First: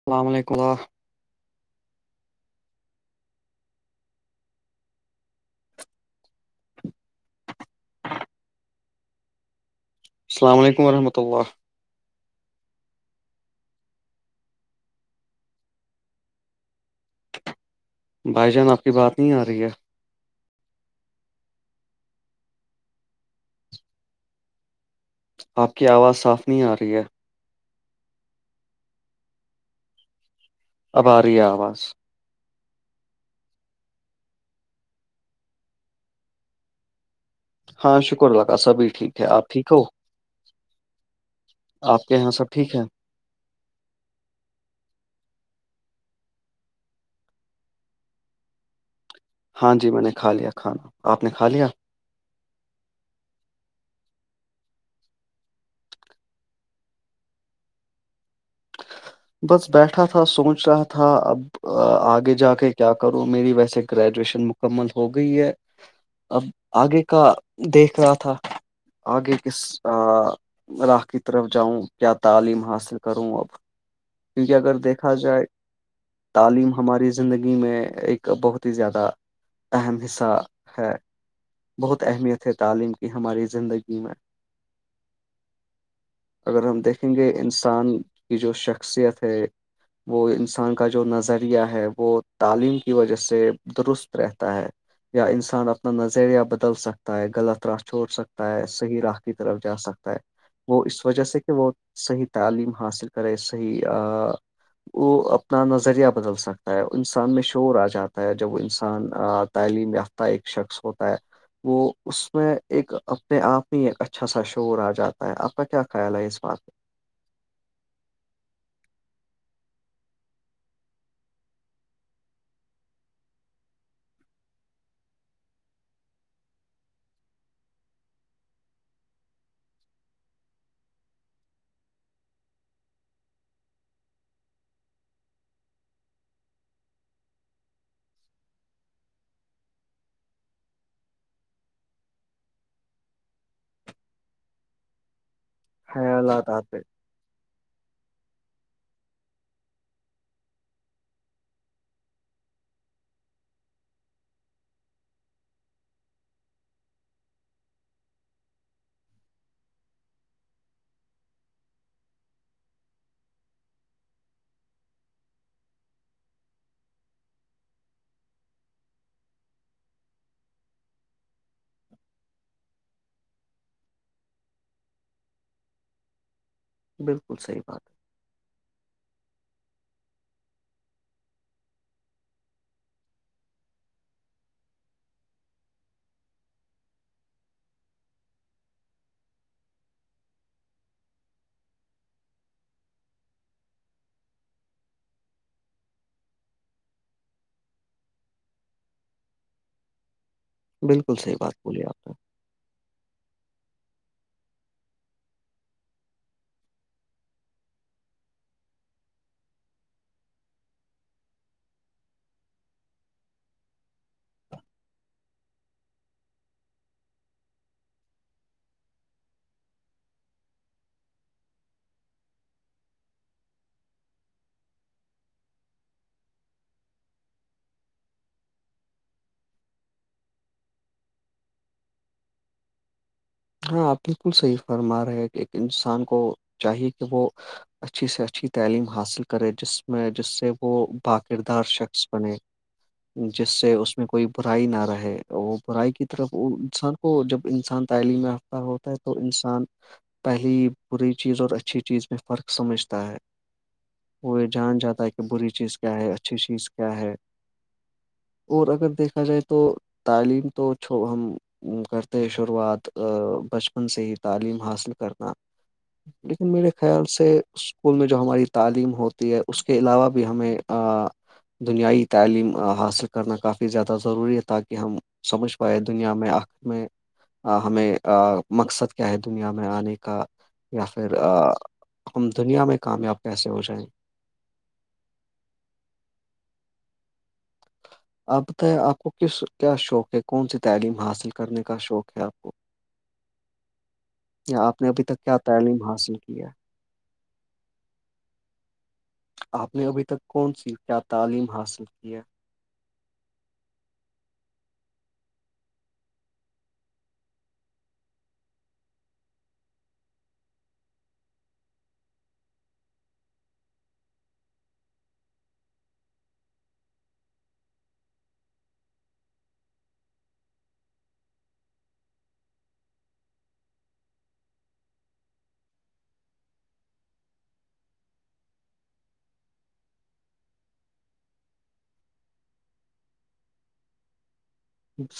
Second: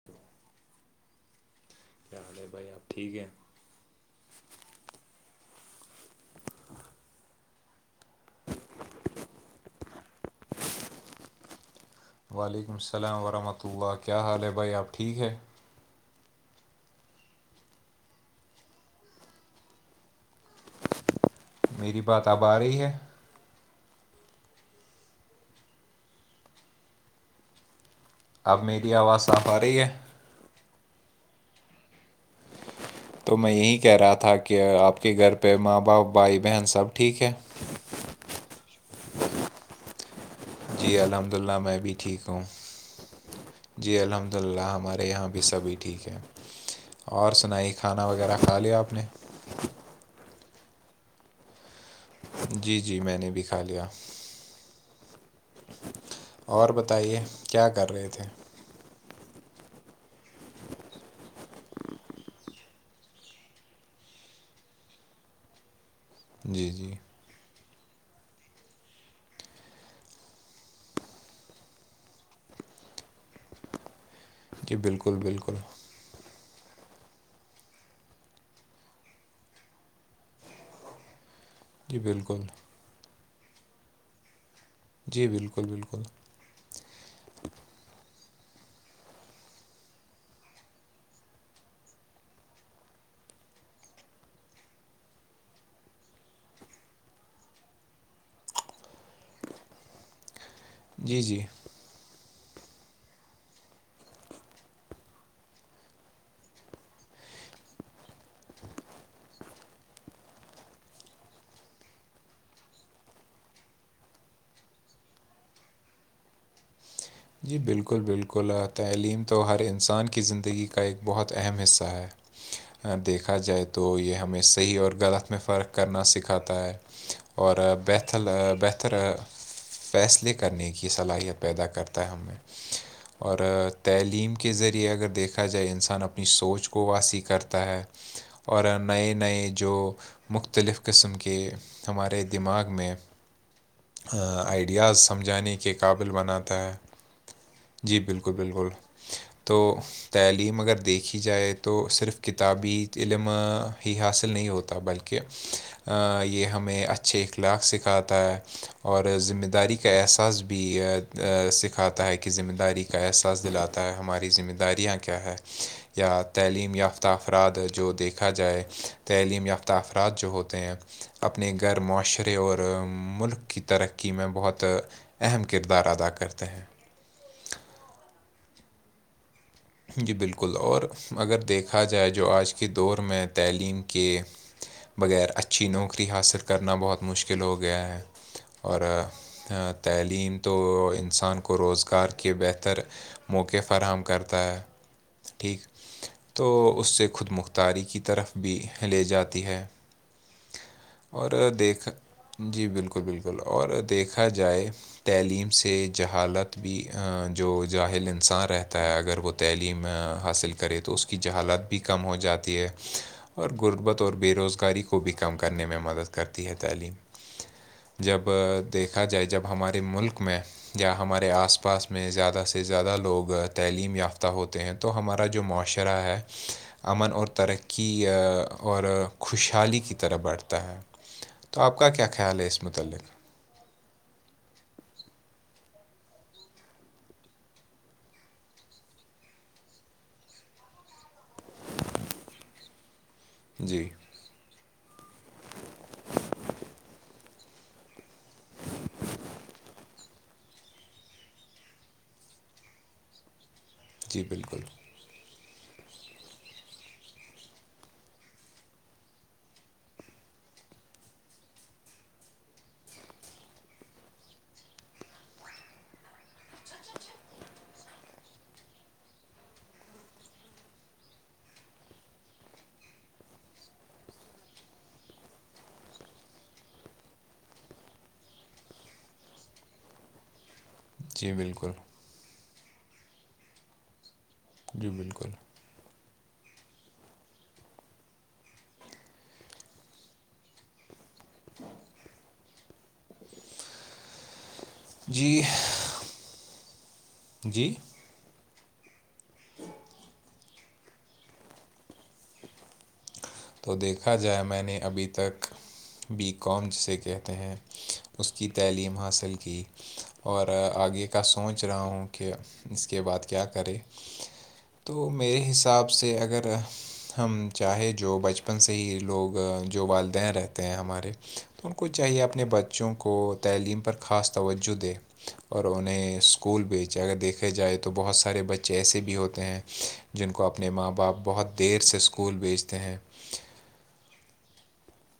السلام علیکم اللہ کیا حال ہے بھائی آپ ٹھیک ہیں السلام علیکم رحمۃ اللہ وعلیکم السلام ورحمۃ اللہ کیا حال ہے بھائی آپ ٹھیک ہے بھائی جان آپ کی بات نہیں آ رہی ہے میری بات اب آ رہی ہے آپ کی آواز صاف نہیں آ رہی ہے اب میری آواز صاف آ رہی ہے اباری آواز [unintelligible] تو میں یہی کہہ رہا تھا کہ آپ کے گھر پہ ماں باپ بھائی بہن سب ٹھیک ہے ہاں شکر الاکاہ سبھی ٹھیک ہے آپ ٹھیک ہو جی الحمد للہ میں بھی آپ کے ٹھیک یہاں ہوں سب ٹھیک ہے جی الحمد للہ ہمارے یہاں بھی سبھی ٹھیک ہیں اور سنائی کھانا وغیرہ کھا لیا آپ نے ہاں جی میں نے کھا لیا کھانا آپ نے کھا لیا جی جی میں نے بھی کھا لیا اور بتائیے کیا کر رہے تھے بس بیٹھا تھا سوچ رہا تھا اب آگے جا کے کیا کروں میری ویسے گریجویشن مکمل ہو گئی ہے اب جی جی آگے کا دیکھ رہا تھا آگے کس علاق کی طرف جاؤں کیا تعلیم حاصل کروں اب کیونکہ اگر جی دیکھا بالکل جائے بالکل تعلیم ہماری زندگی میں ایک بہت ہی زیادہ اہم حصہ ہے جی بہت بالکل اہمیت ہے تعلیم کی ہماری زندگی میں جی بالکل بالکل اگر ہم دیکھیں گے انسان کی جو شخصیت ہے وہ انسان کا جو نظریہ ہے وہ تعلیم کی وجہ سے درست رہتا ہے یا انسان اپنا نظریہ بدل سکتا ہے غلط راہ چھوڑ سکتا ہے صحیح راہ کی طرف جا سکتا ہے وہ اس جی وجہ جی سے کہ وہ صحیح تعلیم حاصل کرے وہ اپنا نظریہ بدل سکتا ہے انسان میں شور آ جاتا جب وہ انسان تعلیم یافتہ ایک شخص ہوتا ہے وہ اس میں ایک اپنے آپ میں ایک اچھا سا شور آ جاتا ہے آپ کا کیا خیال ہے اس بات پ جی بالکل بالکل تعلیم تو ہر انسان کی زندگی کا ایک بہت اہم حصہ ہے دیکھا جائے تو یہ ہمیں صحیح اور غلط میں فرق کرنا سکھاتا ہے اور بیتل بہتر فیصلے کرنے کی صلاحیت پیدا کرتا ہے ہمیں اور تعلیم کے ذریعے اگر دیکھا جائے انسان اپنی سوچ کو واسی کرتا ہے اور نئے نئے جو مختلف قسم کے ہمارے دماغ میں آئیڈیاز سمجھانے کے قابل خیالات بناتا ہے آتے ہیں۔ جی بالکل بالکل تو تعلیم اگر دیکھی جائے تو صرف کتابی علم ہی حاصل نہیں ہوتا بلکہ [unintelligible] [unintelligible] یہ ہمیں اچھے اخلاق سکھاتا ہے اور ذمہ داری کا احساس بھی سکھاتا ہے کہ ذمہ داری کا احساس دلاتا ہے ہماری ذمہ داریاں کیا ہے یا تعلیم یافتہ افراد جو دیکھا جائے تعلیم یافتہ افراد جو ہوتے ہیں اپنے گیر معاشرے اور ملک کی ترقی میں بہت اہم کردار ادا کرتے ہیں [inaudible] [inaudible] جی بالکل اور اگر دیکھا جائے جو آج کے دور میں تعلیم کے بغیر اچھی نوکری حاصل کرنا بہت مشکل ہو گیا ہے اور تعلیم تو انسان کو روزگار کے بہتر موقعے فراہم کرتا ہے ٹھیک تو اس سے خود مختاری کی طرف بھی لے جاتی ہے ہے بالکل اور صحیح بات بولی دیکھ آپ نے جی بالکل بالکل اور دیکھا جائے تعلیم سے جہالت بھی جو جاہل انسان رہتا ہے اگر وہ تعلیم حاصل کرے تو اس کی جہالت بھی کم ہو جاتی ہے اور غربت اور بے روزگاری کو بھی کم کرنے میں مدد کرتی ہے تعلیم جب دیکھا جائے جب ہمارے ملک میں یا ہمارے آس پاس میں زیادہ سے زیادہ لوگ تعلیم یافتہ ہوتے ہیں تو ہمارا جو معاشرہ ہے امن اور ترقی اور خوشحالی کی طرح بڑھتا ہے تو آپ کا کیا خیال ہے اس متعلق ہاںپ بالکل صحیح فرما رہے کہ ایک انسان کو چاہیے کہ وہ اچھی سے اچھی تعلیم حاصل کرے جس میں جس سے وہ باقردار شخص بنے جس سے جی اس میں کوئی برائی نہ رہے وہ برائی کی طرف انسان کو جب انسان تعلیم تو انسان پہلے بری چیز اور اچھی چیز میں فرق سمجھتا ہے جی ارے بالکل جان جاتا ہے کہ بری چیز کا ہے اچھی چیز اور اگر دیکھا جائے تو تعلیم تو ہم کرتے ہیں شروعات ا بچپن سے ہی تعلیم حاصل کرنا لیکن میرے خیال سے اسکول میں جو ہماری تعلیم ہوتی ہے اس کے علاوہ بھی ہمیں آ، [inaudible] دنیائی تعلیم حاصل کرنا کافی زیادہ ضروری ہے تاکہ ہم [unintelligible] سمجھ پاائے دنیا میں آخر میں آ، ہمیں مقصد کیا ہے دنیا میں آنے کا یا پھر جی بالکل ہم دنیا میں کامیاب کیسے ہو جائیں گے جی بالکل آپ بتائیں آپ کو کس کیا شوق ہے کون سی تعلیم حاصل کرنے کا شوق ہے آپ کو آپ نے ابھی تک کیا جی تعلیم حاصل کی ہے [unintelligible] جی آپ نے ابھی تک کون سی کیا تعلیم حاصل کی ہے [inaudible] تو دیکھا جائے میں نے ابھی تک بی کام جسے کہتے ہیں اس کی تعلیم حاصل کی اور آگے کا سوچ رہا ہوں کہ اس کے بعد کیا کرے تو میرے حساب سے اگر ہم چاہے جو بچپن سے ہی لوگ جو والدین رہتے ہیں ہمارے تو ان کو چاہیے اپنے بچوں کو تعلیم پر خاص توجہ دے [unintelligible] اور انہیں اسکول بھیچ اگر دیکھا جائے تو بہت سارے بچے ایسے بھی ہوتے ہیں جن کو اپنے ماں باپ بہت دیر سے اسکول بھیجتے ہیں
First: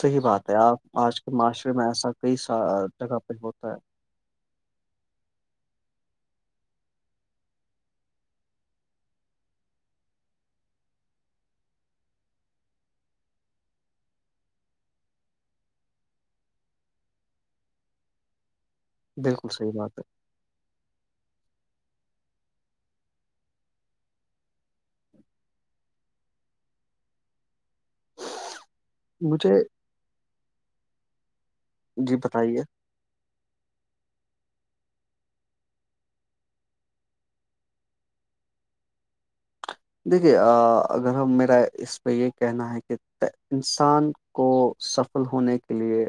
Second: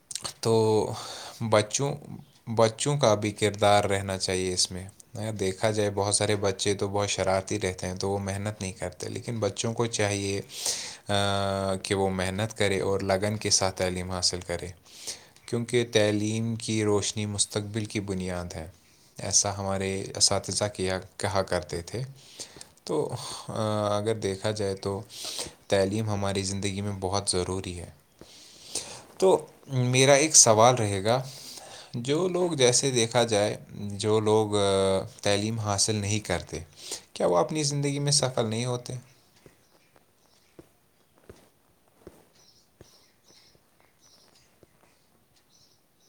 صحیح بات تو ہے آپ آج کے معاشرے میں بچوں ایسا کئی سا بچوں کا جگہ بھی پہ ہوتا کردار ہے رہنا چاہیے اس میں اگر دیکھا جائے بہت سارے بچے تو بہت شرارتی رہتے ہیں تو وہ محنت نہیں کرتے لیکن بچوں کو چاہیے کہ وہ محنت کرے اور لگنک ساتھ تعلیم حاصل کرے کیونکہ تعلیم کی روشنی مستقبل کی بنیاد ہے بالکل ایسا صحیح ہمارے بات اساتذہ کیا کہا کرتے تھے تو اگر دیکھا جائے تو تعلیم ہماری زندگی میں بہت ضروری ہے ہے تو مجھے میرا ایک سوال رہے گا جی جو لوگ بتائیے جیسے دیکھا جائے جو لوگ تعلیم حاصل نہیں کرتے کیا وہ اپنی زندگی میں سفل نہیں ہوتے دیکھیے اگر ہم میرا اس پہ یہ کہنا ہے کہ انسان کو سفل ہونے کے لیے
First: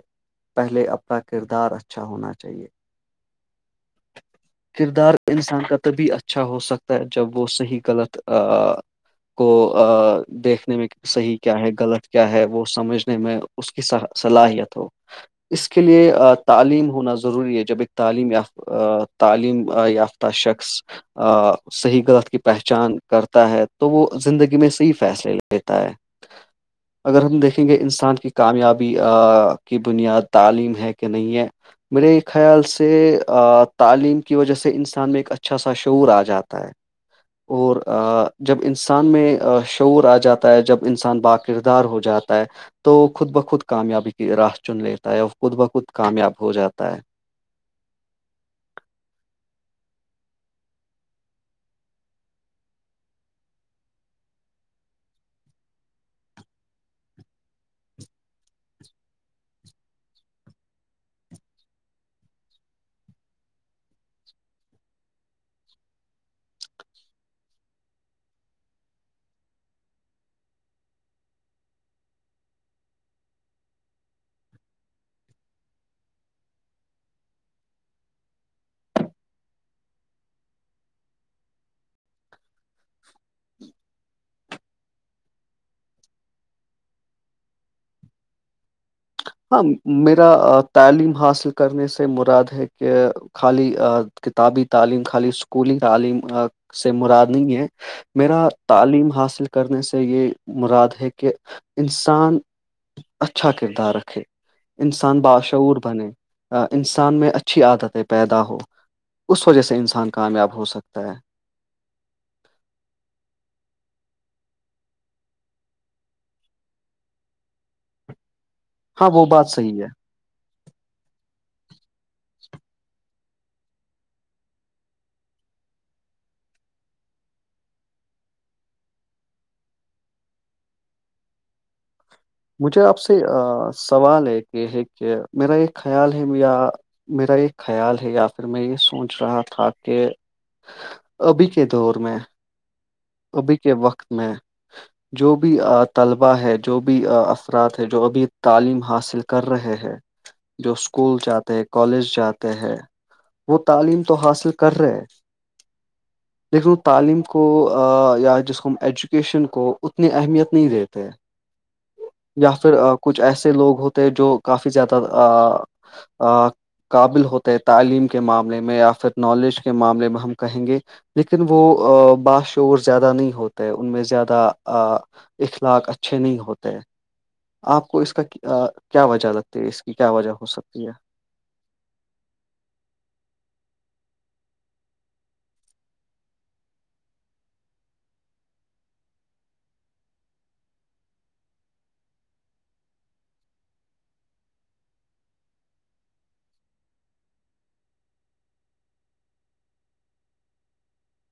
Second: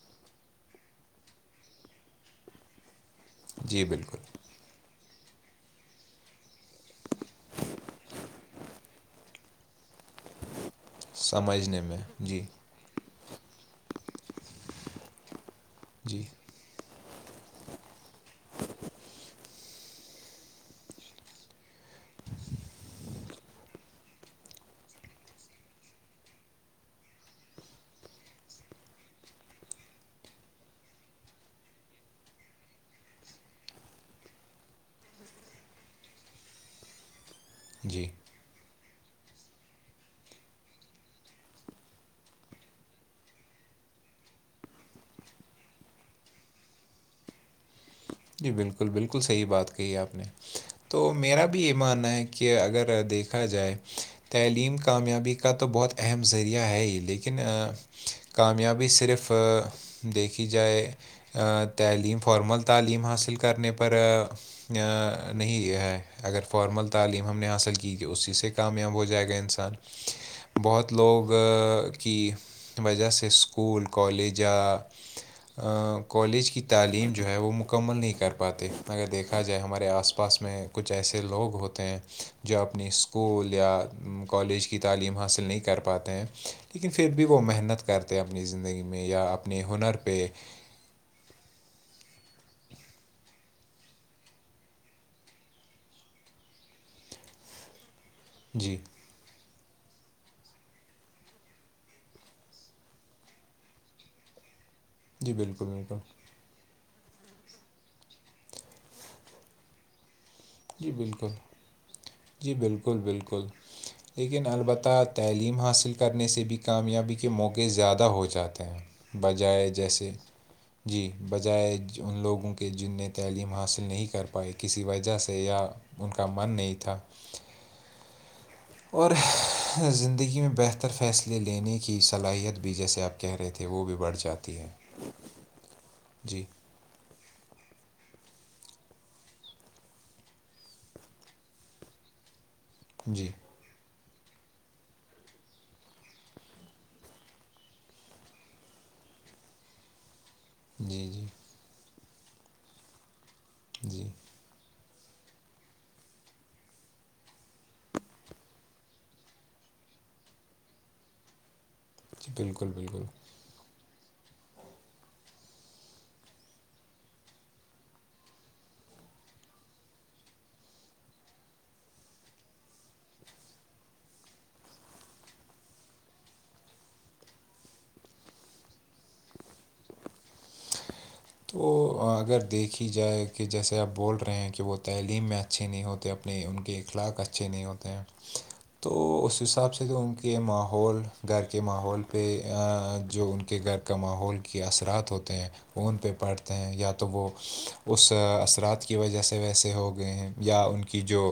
پہلے اپنا کردار اچھا ہونا چاہیے جی بالکل کردار انسان کا تبھی اچھا ہو سکتا ہے جب وہ صحیح غلط [inaudible] کو دیکھنے میں صحیح کیا ہے سمجھنے میں غلط کیا جی ہے وہ سمجھنے میں اس کی صلاحیت ہو اس کے لیے جی تعلیم ہونا ضروری ہے جب ایک تعلیم یا تعلیم یافتہ شخص آ صحیح غلط کی پہچان کرتا ہے تو وہ زندگی میں صحیح فیصلے لیتا ہے [inaudible] اگر ہم دیکھیں گے انسان کی کامیابی کی بنیاد تعلیم ہے کہ نہیں ہے میرے خیال سے آ تعلیم کی وجہ سے انسان میں ایک اچھا سا شعور آ جاتا ہے اور جی [inaudible] آ، جب انسان میں شعور آ جاتا ہے جب انسان با کردار ہو جاتا ہے تو خود بخود کامیابی کی راہ چن لیتا ہے اور خود بخود کامیاب ہو جاتا ہے جی بالکل بالکل صحیح بات کہی ہے آپ نے تو میرا بھی یہ ماننا ہے کہ اگر دیکھا جائے تعلیم کامیابی کا تو بہت اہم ذریعہ ہے ہی لیکن کامیابی صرف دیکھی جائے تعلیم فارمل تعلیم حاصل کرنے پر نہیں ہے اگر فارمل تعلیم ہم نے حاصل کی تو اسی سے کامیاب ہو جائے گا انسان [inaudible] بہت لوگ کی وجہ سے اسکول کالجہ کالج کی تعلیم جو ہے وہ مخ مکمل نہیں کر پاتے اگر دیکھا جائے ہمارے آس پاس میں کچھ ایسے لوگ ہوتے ہیں جو اپنی اسکول یا کالج کی تعلیم حاصل نہیں کر پاتے ہیں لیکن پھر بھی وہ محنت کرتے ہیں اپنی زندگی میں یا ہاں اپنے ہنر پہ میرا آ، تعلیم حاصل کرنے سے مراد ہے کہ خالی کتابی تعلیم خالی اسکولی تعلیم سے مرادنی ہے میرا جی تعلیم حاصل کرنے سے یہ مراد ہے کہ انسان اچھا کردار ہے انسان جی بالکل باشعور بالکل بنے انسان میں اچھی عادتیں پیدا ہو اس وجہ سے انسان کامیاب ہو جی سکتا ہے بالکل جی بالکل بالکل لیکن البتہ تعلیم حاصل کرنے سے بھی کامیابی کے موقعے زیادہ ہو جاتے ہاں ہیں وہ بات بجائے صحیح ہے جیسے جی بجائے ان لوگوں کے جن نے تعلیم حاصل نہیں کر پائے کسی وجہ سے یا ان کا من نہیں تھا اور زندگی میں بہتر فیصل لینے کی صلاحیت بھی مجھے جیسے سے آپ کہہ رہے تھے آ، وہ بھی بڑھ سوال جاتی کہ ہے کہ میرا ایک خیال ہے جی یا میرا یہ خیال ہے یا پھر میں یہ سوچ رہا تھا کہ ابھی کے دور میں جی ابھی کے وقت میں جو بھی طلباء ہے جو بھی افراد ہے جو بھی تعلیم حاصل کر رہے ہے [inaudible] جو اسکول جی جاتے ہیں کالج جاتے ہیں وہ تعلیم جی تو جی حاصل کر رہے دیکھ لو تعلیم کو یا جس کو ہم ایجوکیشن کو اتنی اہمیت نہیں دیتے یا بالکل پھر بالکل کچھ ایسے لوگ ہوتے ہیں جو کافی زیادہ آ قابل ہوتے ہے تعلیم کے معاملے میں یا پھر نالج کے معاملے میں ہم کہیں گے لیکن وہ باش شور زیادہ نہیں ہوتے ان میں زیادہ اخلاق اچھے نہیں ہوتے آپ کو اس کا کیا وجہ لگتی ہے اس کی کیا وجہ ہو سکتی ہے تو اگر دیکھی جائے کہ جیسے آپ بول رہے ہیں کہ وہ تعلیم میں اچھے نہیں ہوتے اپ نہیں ان کے اخلاق اچھے نہیں ہوتے ہیں تو اس حساب سے جو ان کے ماحول گھر کے ماحول پہ جو ان کے گھر کا ماحول کے اثرات ہوتے ہیں فون پہ پڑھتے ہیں یا تو وہ اس اثرات کی وجہ سے ویسے ہو گئے ہیں یا ان کی جو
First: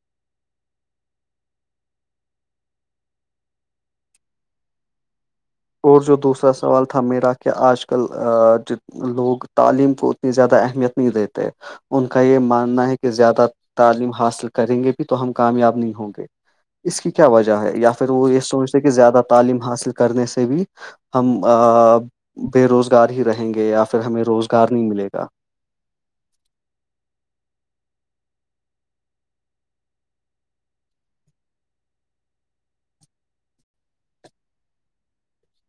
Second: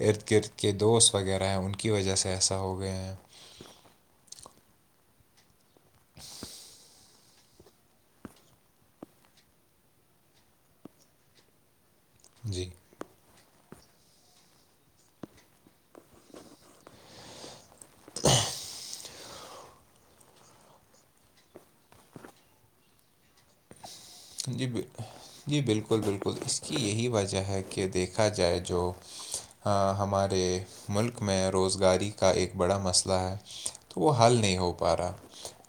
ارد گرد کے دوست وغیرہ ہیں ان کی وجہ سے ایسا ہو گئے ہیں اور جو دوسرا سوال تھا میرا کہ آج کل لوگ تعلیم کو اتنی زیادہ اہمیت نہیں دیتے ان کا یہ جی ماننا ہے کہ زیادہ تعلیم حاصل کریں گے بھی تو ہم کامیاب نہیں ہوں گے اس کی کیا وجہ ہے یا پھر وہ یہ سوچتے کہ زیادہ تعلیم حاصل کرنے سے بھی ہم بے روزگار ہی رہیں گے یا پھر ہمیں جی روزگار بل نہیں ملے گا جی بالکل بالکل اس کی یہی وجہ ہے کہ دیکھا جائے جو ہاں ہمارے ملک میں روزگاری کا ایک بڑا مسئلہ ہے تو وہ حل نہیں ہو پا رہا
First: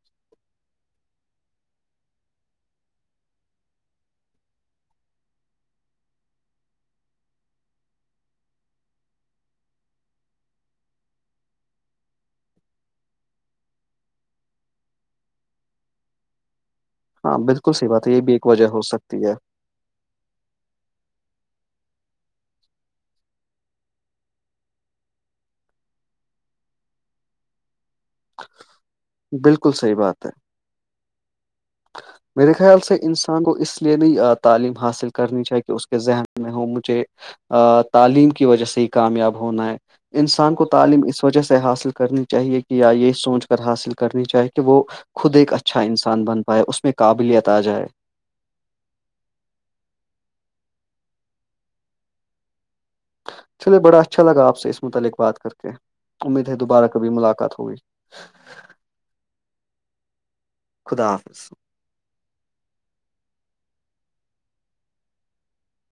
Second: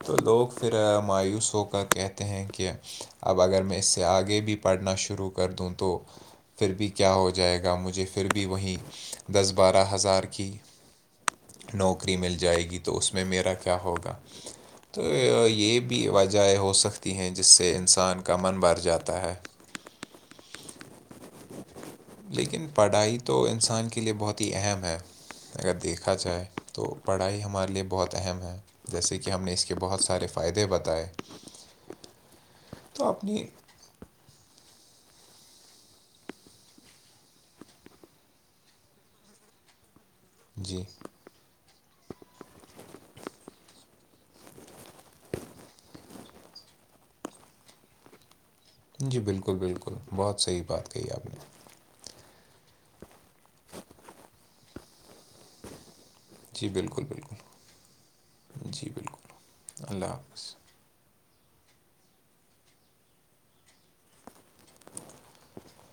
تو لوگ پھر مایوس ہو کر کہتے ہیں کہ اب اگر میں اس سے آگے بھی پڑھنا شروع کر دوں تو پھر بھی کیا ہو جائے گا مجھے پھر بھی وہیں دس بارہ ہزار کی نوکری مل جائے گی تو اس میں میرا کیا ہو گا تو یہ بھی وجہ ہو سکتی ہیں ہاں جس بالکل سے صحیح بات ہے یہ انسان بھی کا ایک من وجہ بر ہو جاتا سکتی ہے لیکن پڑھائی تو انسان کے لیے بہت ہی اہم ہے اگر دیکھا جائے تو پڑھائی ہمارے لیے بہت اہم ہیں جیسے کہ ہم نے اس بالکل کے صحیح بہت بات سارے ہے فائدے بتائے میرے خیال سے تو انسان اپنی کو اس لیے نہیں آتا تعلیم حاصل کرنی چاہے کہ اس کے ذہن میں ہو مجھے آ تعلیم کی وجہ سے ہی کامیاب ہونا ہے انسان کو جی تعلیم اس وجہ سے حاصل کرنی چاہیے کہ یا یہ سوچ کر حاصل کرنی چاہے کہ وہ خود ایک اچھا انسان بن پائے اس میں قابلیت آ جائے جی بالکل بالکل بہت صحیح بات کہی آپ نے چلے بڑا اچھا لگا آپ سے اس متعلق بات کر کے امید ہے جی دوبارہ بالکل کبھی بالکل ملاقات ہوگئی جی بالکل اللہ حافظ خدا حافظ [unintelligible]